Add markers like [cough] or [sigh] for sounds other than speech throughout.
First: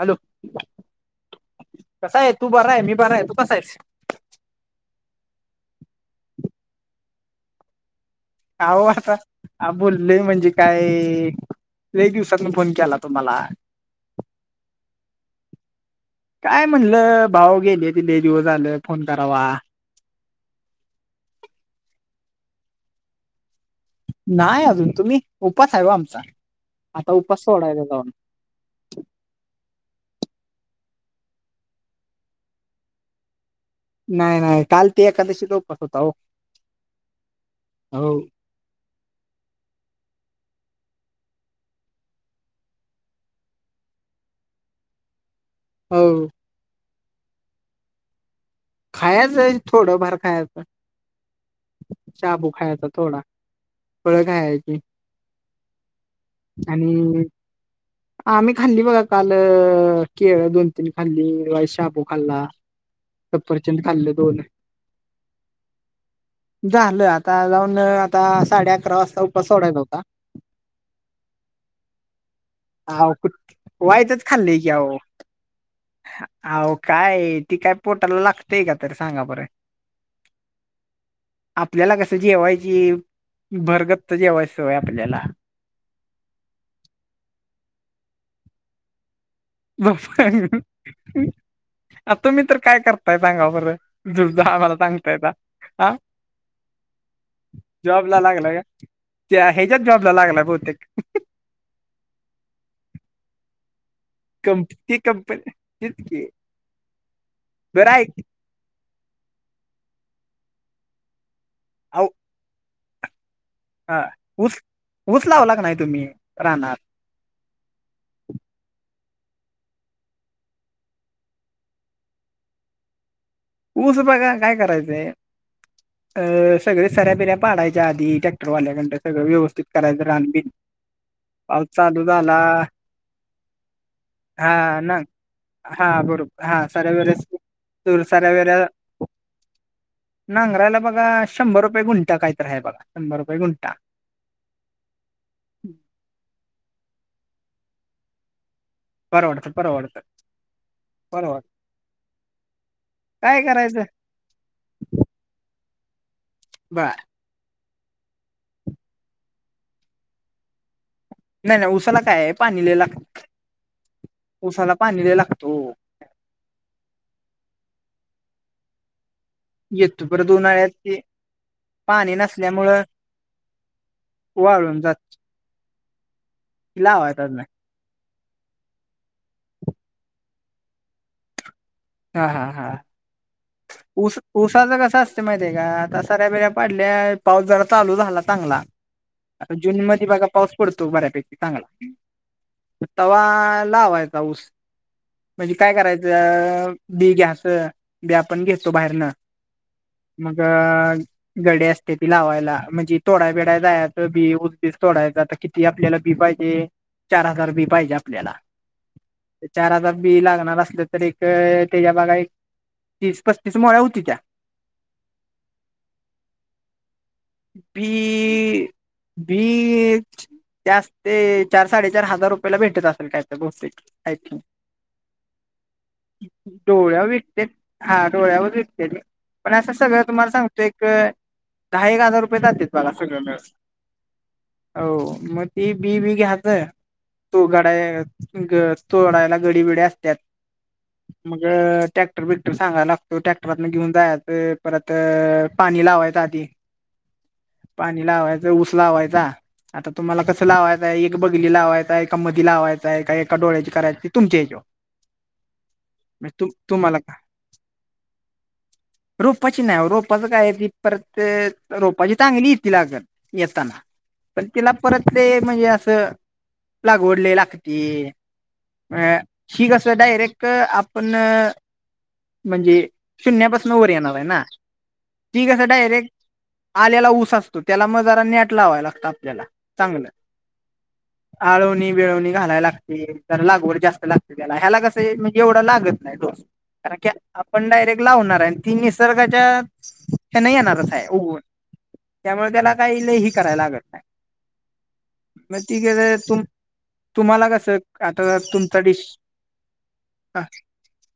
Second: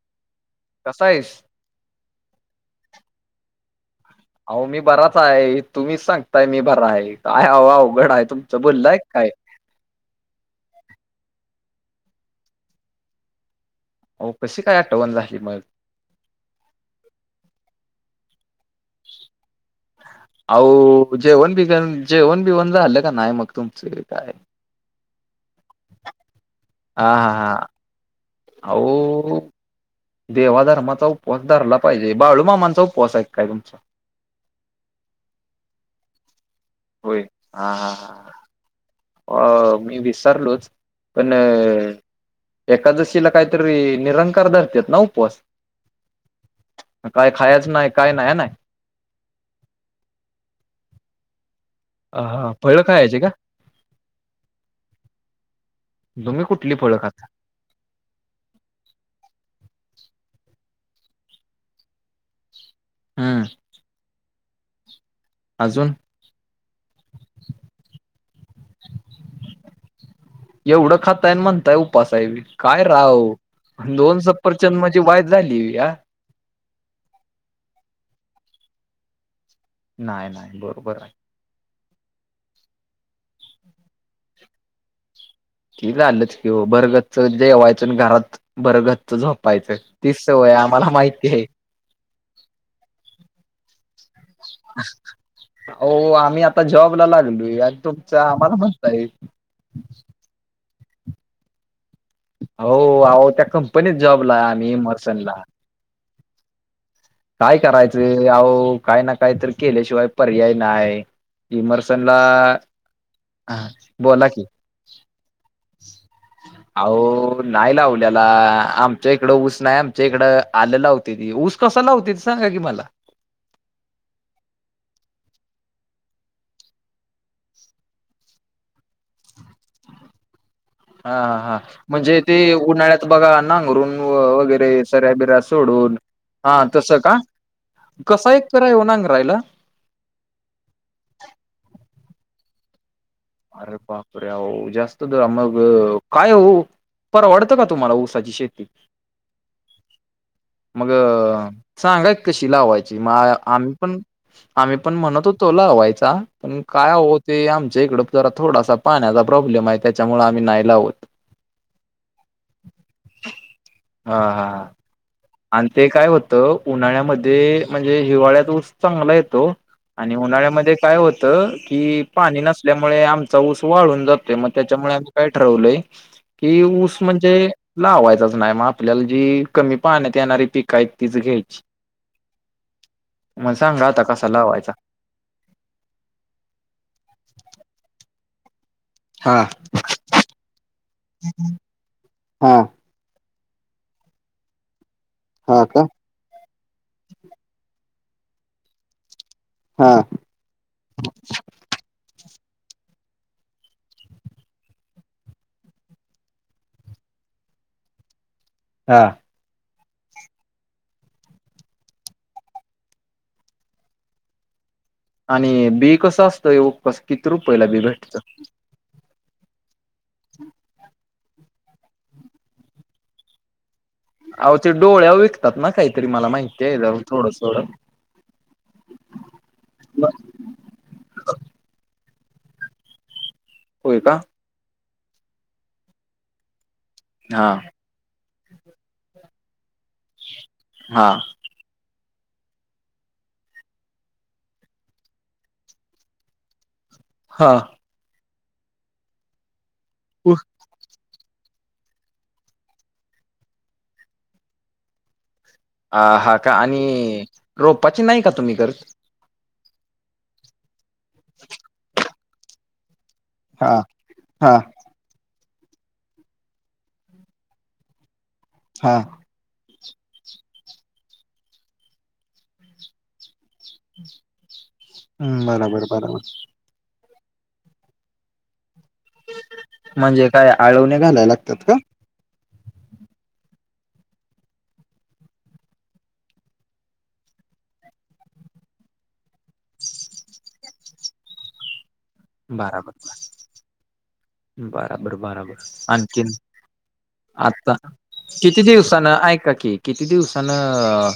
Hello. कसा आहेस? कसा आहेस तू बरा आहे. मी बरा आहे. तू कसा आहेस? अहो मी बराच आहे तुम्हीच सांगताय मी बराए काय आव अवघड आहे तुमचं. आव्ह बोललाय आता. काय? हा बुलोय म्हणजे काय लय दिवसातून फोन केला तुम्हाला. अहो कशी काय आठवण झाली मग. काय म्हणलं भाऊ गेल्याती लय दिवस झालं फोन करावा. आहो जेवण बिगन जेवण बीवन झालं का नाय मग? तुमचं काय? नाय अजून, तुम्ही उपास हाय व आमचा? हा आता उपास सोडायचा जाऊन हा ओ देवा धर्माचा उपवास धरला पाहिजे. बाळूमामाचा उपवास हाय काय तुमचा? नाय नाय काल ते एकादशीचा उपवास होता ओ. होय हा हा हा. अ मी विसरलोच पण एकादशीला काहीतरी निरंकार धरत्यात ना उपवास. हो. काय खायचं नाय काय नाय हाय नाय. खायाच एक थोडं फार खायाचं. शाबू हा फळं खायचा खायची थोडा का? फळ खायची. तुम्ही कुठली फळ? हम्म हम्म. आम्ही खाल्ली बघा काल केळ दोन तीन खाल्ली वाईस शाबू खाल्ला. हम्म. सफरचंद खाल्लं दोन. अजून? झालं आता जाऊन आता साडे अकरा वाजता उपवास सोडायचा होता. एवढा खाताय आणि म्हणताय उपवास आहे काय आव राव कुठ दोन वायचच सफरचंद चंद म्हणजे वाइस झाली व्हय. हा ओ काय ती काय पोटाला लागतंय का तर सांगा बरं. नाय नाय बरोबर. आपल्याला कसं जेवायची भर गच्च! जेवायची सवय आपल्याला. ती झालंच की ओ भरगच्च जेवायचं आणि घरात भरगच्च झोपा पायच. तीच सवय आम्हाला माहितीये. मग तुम्ही तर काय? करताय सांगा बरं तुमचं आम्हाला सांगतायसा. हा हो आम्ही आता जॉबला लागलोय आणि तुमचं जॉबला लागलाय आम्हाला का? म्हणताय त्या याच्यात जॉबला लागलाय बहुतेक. आहो, आहो त्या कंपनीत जॉबला आहे. आम्ही इमर्शन ला. तिच की. काय? बरं ऐक करायचं आहो काय ना काय तर केल्याशिवाय, पर्याय नाय. अहो इमर्शनला हां हा बोला की ऊस ऊस लावला का नाही तुम्ही रानात अहो नाय लावलेला. आमच्या इकडं ऊस नाय आमच्या इकडे आलं लावते ती ऊस कसा? लावतात. सांगा की मला. ऊस बघा काय? करायचंय. अ सगळे सऱ्या, बिऱ्या पाडायच्या आधी ट्रॅक्टरवाल्याकडन सगळं व्यवस्थित करायचं रान, बीन. हा हा हा. म्हणजे ते उन्हाळ्यात बघा. नांगरून वगैरे हा ना सऱ्या, बिऱ्या हा सोडून. हा सऱ्या, तसं बीऱ्या का सो कसा? एकर आहे हो नांगरायला. नांगरायला बघा शंभर रुपये गुंटा काहीतर आहे बघा शंभर रुपये. गुंठा अरे बाप! अरे हो जास्त दर मग काय? हो परवडतं क तुम्हाला ऊसाची शेती. परवडत, परवडत. मग सांगा की कशी? लावायची मग काय आम्ही करायचं पण- आम्ही पण म्हणत होतो लावायचा. पण बर काय आवते आमच्या इकडं जरा थोडासा पाण्याचा प्रॉब्लेम आहे. त्याच्यामुळे आम्ही नाही. नाही नाही उसाला काय? आहे पाणी लय लागतं हा हा उसाला पाणी लय लागतं. आणि ते काय? होतं उन्हाळ्यामध्ये म्हणजे हिवाळ्यात ऊस चांगला येतो. येतो आणि परत उन्हाळ्यात उन्हाळ्यामध्ये काय? ते होतं कि पाणी नसल्यामुळे आमचा ऊस वाळून जातो. ते मग वाळून जात त्याच्यामुळे आम्ही काय? ठरवलंय की ऊस लावायचाच म्हणजे नाही लावायचाच नाही. मग आपल्याला जी कमी पाण्यात येणारी पिकं आहेत. तीच घ्यायची. हा हा हा मग सांगा आता उस कसा लावायचा. ऊसाचं कसं असत माहिते का? आता साऱ्या, बिऱ्या पाडल्या पाऊस जरा चालू झाला चांगला. आता जुून मध्ये बघा पाऊस पडतो बऱ्यापैकी चांगला. हा तवा लावायचा ऊस म्हणजे हा काय? का करायचं बी घ्याचं. बी आपण घेतो. बाहेरनं हा मग गडी अस ते बी लावायला. म्हणजे तोडा्य बिडा्या जाय बी उसबीस तोडायचा किती? आपल्याला बी पाहिजे. चार हजार बी पाहिजे आपल्याला. हां. चार हजार बी लागणार असलं तर एक त्याच्या बघा एक- तीस, पस्तीस मोळ्या होती त्या. आणि बी कसं? असतं येऊ कस किती रुपयाला भेटतं. बी बीच जास्त ते चार, साडेचार हजार रुपयाला भेटत असेल काय तर बहुतेक. अच्छा! अहो ते डोळ्यावर विकतात ना काहीतरी मला माहिती आहे डोळ्या थोडं विकते थोडं हा डोळ्यावर विकते ते. पण असं सगळं तुम्हाला सांगतो एक दहा एक हजार रुपये जातेत बघा सगळं मिळून. होय का? हो मग ती बी बी घ्याच तू हा गडा ग तोडायला गडीबिडी असत्यात. हा. मग टॅक्टर बिकटर सांगा लागतो ट्रॅक्टरातन घेऊन जायच परत पाणी लावायच आधी. हा. पाणी लावायच ऊस लावायचा आता तुम्हाला कसं लावायच एक बगली लावायचाय एका मधि लावायचंय का एकाडोळ्याची करायची ते तुमच्या ह्याच्यावर हा म्हणजे हा तु का तुम्हाला का आणि रोपाची नाही का तुम्ही करत? रोपाची नाही रोपाचं काय ती परत रोपाची चांगली येती लागन हा येताना पण हा तिला परत ते म्हणजे असं लागवड लय लागती हा अ ही कसं डायरेक्ट आपण म्हणजे शून्या पासून वर येणार आहे ना ती कस डायरेक्ट आल्याला ऊस असतो त्याला मग जरा नॅट लावा लागतात. त्याला चांगलं म्हणजे काय आळवणे घालायला लागतात का? आळोनि वेळवणी घालायला लागती तर लागव जास्त लागते त्याला ह्याला कसं म्हणजे एवढ लागत नाही डोस. कारण की आपण डायरेक्ट लावणार आहे आणि ती निसर्गाच्या ह्यांन येणारच आहे उगऊन. करायला लागत नाही बराबर बराबर मग ती आणखीन? तुम तुम्हाला आता कसं आता किती तुमचा डिश दिवसानं ऐका कि किती दिवसानं अ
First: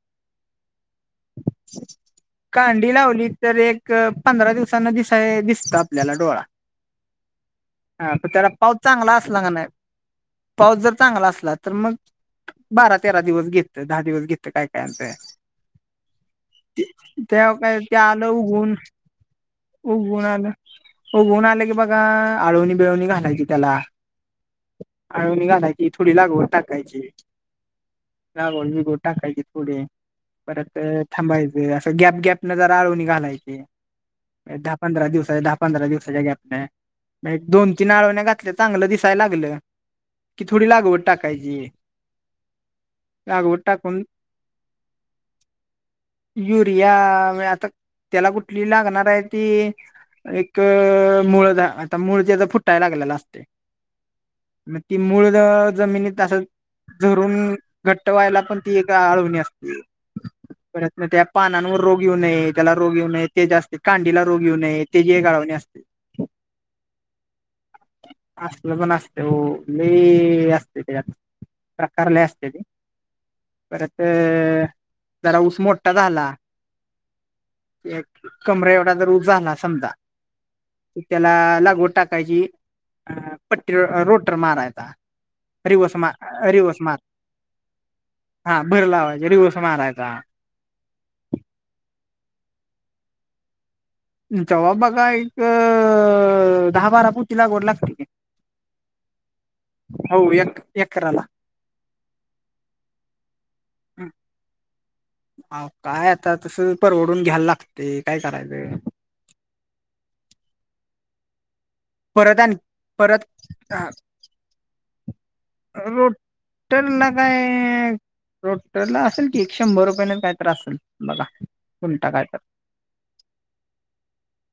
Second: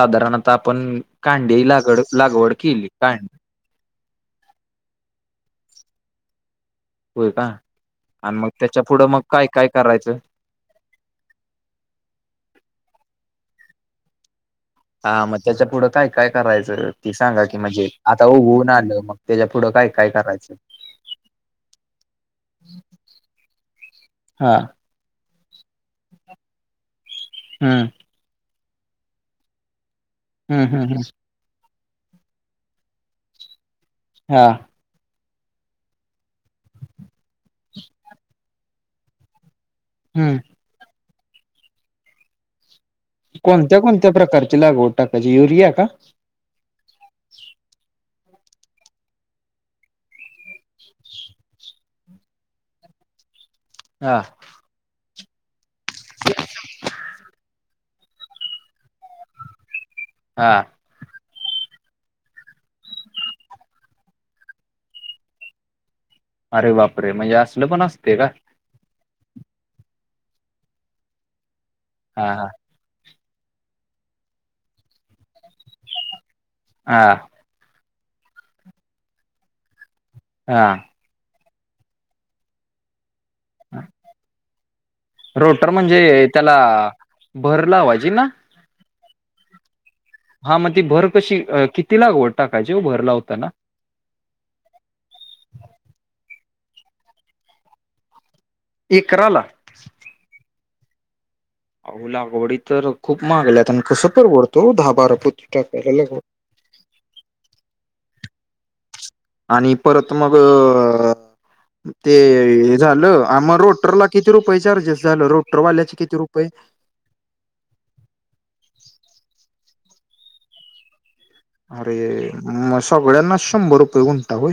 साधारणता आपण कांडी लागड लागवड केली कांडी काय. लावली तर एक पंधरा दिवसांना दिसा दिसत आपल्याला डोळा. होय का हा प आणि त्याला मग पाऊस त्याच्या पुढं चांगला मग असला काय का नाय काय करायचं? पाऊस जर चांगला असला तर मग बारा तेरा दिवस घेत दहा दिवस घेत काय कायअसं आहे. हा मग त्याच्या पुढं काय काय करायचं ते सांगा त्या की काय म्हणजे ते आता आलं उगवून आलं मग त्याच्या पुढं काय काय उगवून आलं करायचं? उगवून आल की बघा आळवणी बिळवणी घालायची त्याला. हा आळवणी घालायची थोडी लागवड टाकायची. हम्म लागवड बिगवड टाकायची थोडी. हम्म परत हम्म हम्म थांबायचे असं गॅप गॅप न जरा आळवनि घालायचि हा आणि पंधरा दिवसाच्या दहा पंधरा दिवसाच्या गॅपने म्हणजे दोन तीन आळवण्या घातल्या चांगलं दिसायला लागलं. हम्म. कि थोडी लागवड टाकायची. लागवड कोणत्या टाकून कोणत्या प्रकारची लागवड टाकायची युरिया का? युरिया आता त्याला कुठली लागणार आहे ती. एक मुूळ ज्याचं आता मुळ त्याचा फुटाय लागले असतय. हा. मग ती मूळ जमिनीतं असं झरून घट्ट व्हायला पण ती एक आळवणी असती. हा. नाही त्या पानांवर रोग येऊ नये त्याला रोग येऊ नये ते जास्ते कांडीला रोग येऊ नये तेजि एक आळवणी असती ह [unintelligible] अरे बापरे म्हणजे असलं पण असते का? असलं पण असते ओ लय असते तेज्यात प्रकार लय हा असते ते. परत जरा ऊस मोठा झाला. हां. कमरे एवढा जर ऊस झाला समजा हां. की त्याला लागवड टाकायची अ पट्टी अ रोटर मारायचा. रोटर रिवर्स म्हणजे मार त्याला रिवर्स मार भर लावायचीना. हा भर लावायची, रिवस मारायचा. हा म ती भर कशी अ किती लागवड टाकायची ओ भर लावताना. जवा बघा एक दहा बारा पोती लागवड लागत्या की. एकराला? हो, एक एकराला. अहो लागवडी तर खूप महागल्यात अन हं. कसं परवडत ओ दहा बारा पोती अहो टाकायला काय लागवड. आता तसं परवडून घ्याय लागते काय करायचं. आणि परत मगं ते परत आणि हे झालं परत आम हा रोटरला किती रुपये चार्जेस झालं, रोटरवाल्याचे किती रुपये? रोटरला काय रोटरला असेल कि एक शंभर रुपये नईन काय तर असंल. अरे म सगळ्यांना शंभर रुपये गुंठा होय.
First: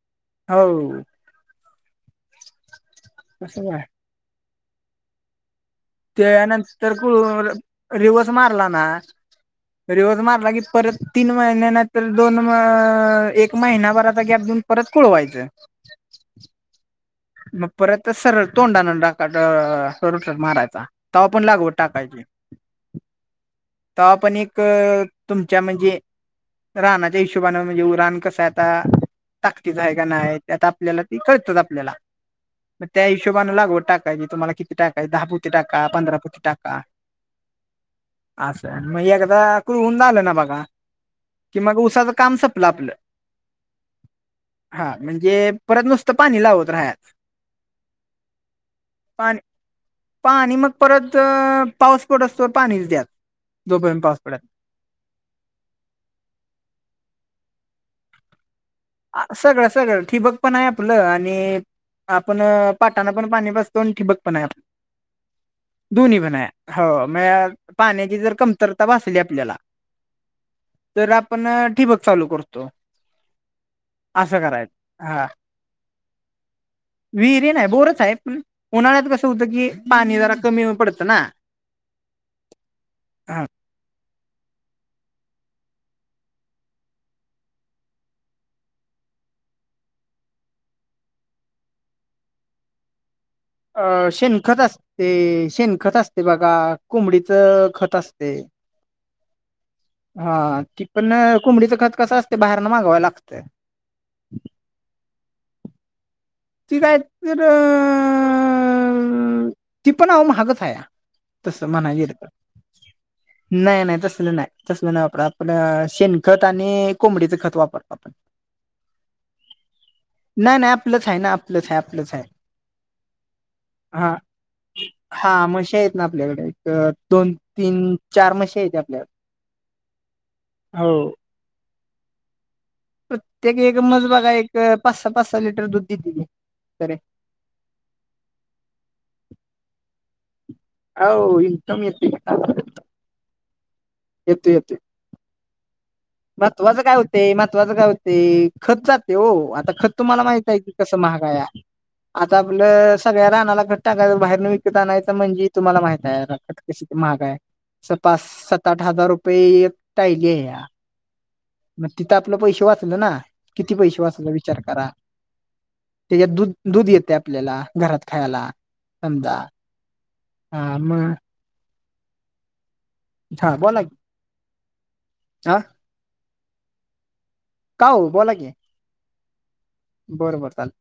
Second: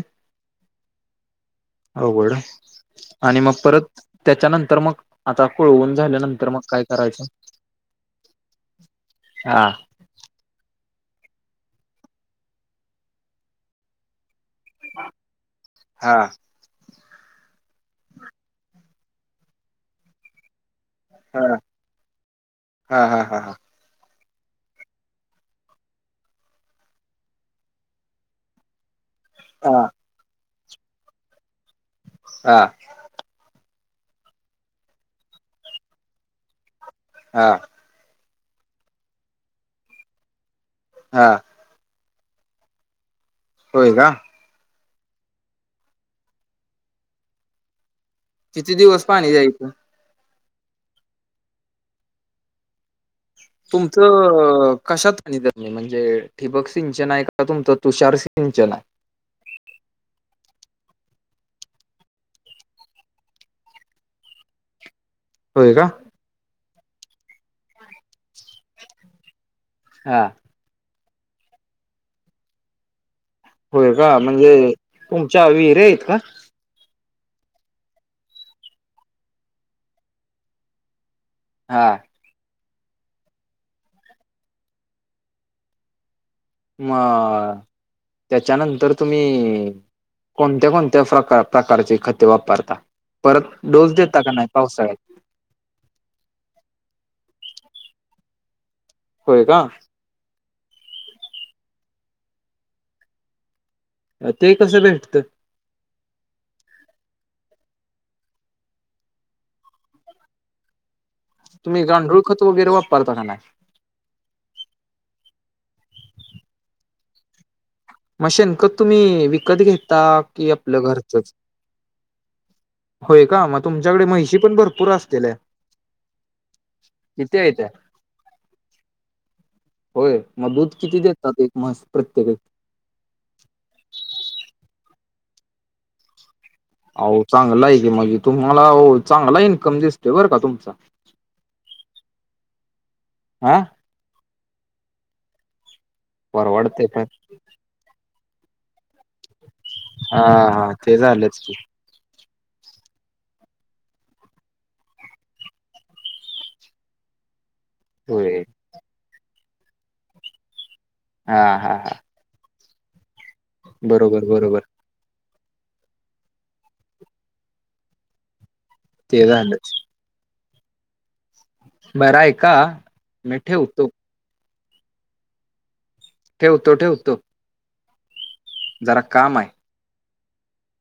हो अवघडाय आणि म कसं काय परत त्याच्यानंतर मग आता कोळवून त्या झाल्यानंतर मग काय नंतर करायचं? करून रिवस मारलाना हा. रीवस मारला की परत तीन मईन्या नाई तर दोन म एक महिनाभर आता गॅप दिऊन परत कुळवायचं. हा मग परत सरळ तोंडानंडाकार रोटर मारायचा. तवा हा पण लागवड टाकायची. हा हा हा हा. तवा पण एक तुमच्या म्हणजे रानाच्या हिशोबानं म्हणजे रान कसाय आता. ताकतीचं हा. हाय का नाय ते आता आपल्याला ती कळतच आपल्याला. हां. म त्या हिशोबानं लागवड टाकायची तुम्हाला किती टाकाय दहा पोती टाका पंदरा पोती टाका. हा. असंन म एकदा कुळवुन झालं ना बघा हा. कि मग उसाचं काम संपलं आपलं. होय का? हा म्हणजे परत नुसतं पाणी लावत र्हाया. किती दिवस पाणी द्यायचं? पाणी मग परत पाऊस पडस तवर पाणीच द्या. जोपर्यंत पाऊस पडत तुमचं कशात आणि म्हणजे ठिबक सिंचनाय का, तुमचं तुषार सिंचनाय? सगळं सगळं ठिबक पण हाय आपलं आणि आपण पाटानं पण पाणी पाजतो आणि ठिबक पण हाय आप व्हय का? दोन्हीपण हाय हो मे पाण्याची जर कमतरता भासली आपल्याला हा तर आपण ठिबक चालू करतो. होय.. का, असं म्हणजे.. करायचं हा तुमच्या व्हिरी आहेत का? विहिरी नाय, बोरच हाय.. पण उन्हाळ्यात कसं होतं की.. पाणी जरा कमी पडतं ना हा हा मा... आ त्याच्यानंतर तुम्ही कोणत्या- कोणत्या प्रका.. प्रकारचे खते वापरता, परत डोस अ.. देता का नाही शेणखत पावसाळ्यात असतेय, शेणखत असते बघा कोबडीचं खत असतय. होय.. का? हा.. ती पण कोंबडीचं खत कसं असतं बाहेरन मागवावं लागतंय. ते कसं भेटतं? ती काय.. त.. र अ.. अ.. ती पण आवो महाग हाया तसं तुम्ही म्हणाय गेलं गांडूळ तर, खत वगैरे वापरता का नाही नाय.. नाय.. तसं तस नाय, तसलं नाय वापरत आपल्या.. शेणखत आणि कोंबडीचं खत वापर मग.. शेणखत तुम्ही विकत घेता की? नाही नाही आपलं आपलंच घरच आहे ना आपलंच हाय.. आपलंच हाय मग तुमच्याकडे हा.. म्हैशी पण भरपूर असतील हा.. म्हशी हायत ना आपल्याकडे एक.. दोन किती आहे त्या -तीन चार म्हशी हायेत आपल्या होय.. मग दूध किती देतात एक म्हस.. प्रत्येक प्रत्येकी एक मज बघा एक पाच -सहा, पाच- सहा लिटर दूध देतेती. अहो.. चांगलं हाय की मग तुम्हाला चांगला इन्कम दिसतोय तुमचा अहो.. इन्कम येतोय ह्... हा येतो.. येतोय महत्वाचं परवडते काय पण होतंय, महत्वाचं काय ते.. खत जातय ओ.. आता खत तुम्हाला हा माहित आहे की हा कसं ते महागा झालंच आहेया. की आता आप.. लं सगळ्या राणाला खत टाकाय बाहेरन विकत आणायचं म्हणजे तुम्हाला माहित आहे कशी महागा आहे, पाच होय स.. सात -आठ हजार रुपये एक टाहिली आहे या हा हा मग हा तिथं आपलं पैसे वाचल ना, किती पैसे बरोबर वाचल बरोबर विचार करा. त्याच्यात दूध.. दूध येते आपल्याला, घरात खायला. ते समजा झालं. हा.. आ.. म बर आहे का.. मी हा बोला ठेवतो. की हा ठेवतो.. ठेवतो. का.. ओ.. बोला की जरा काम है. बरं.. बर.. चालेल.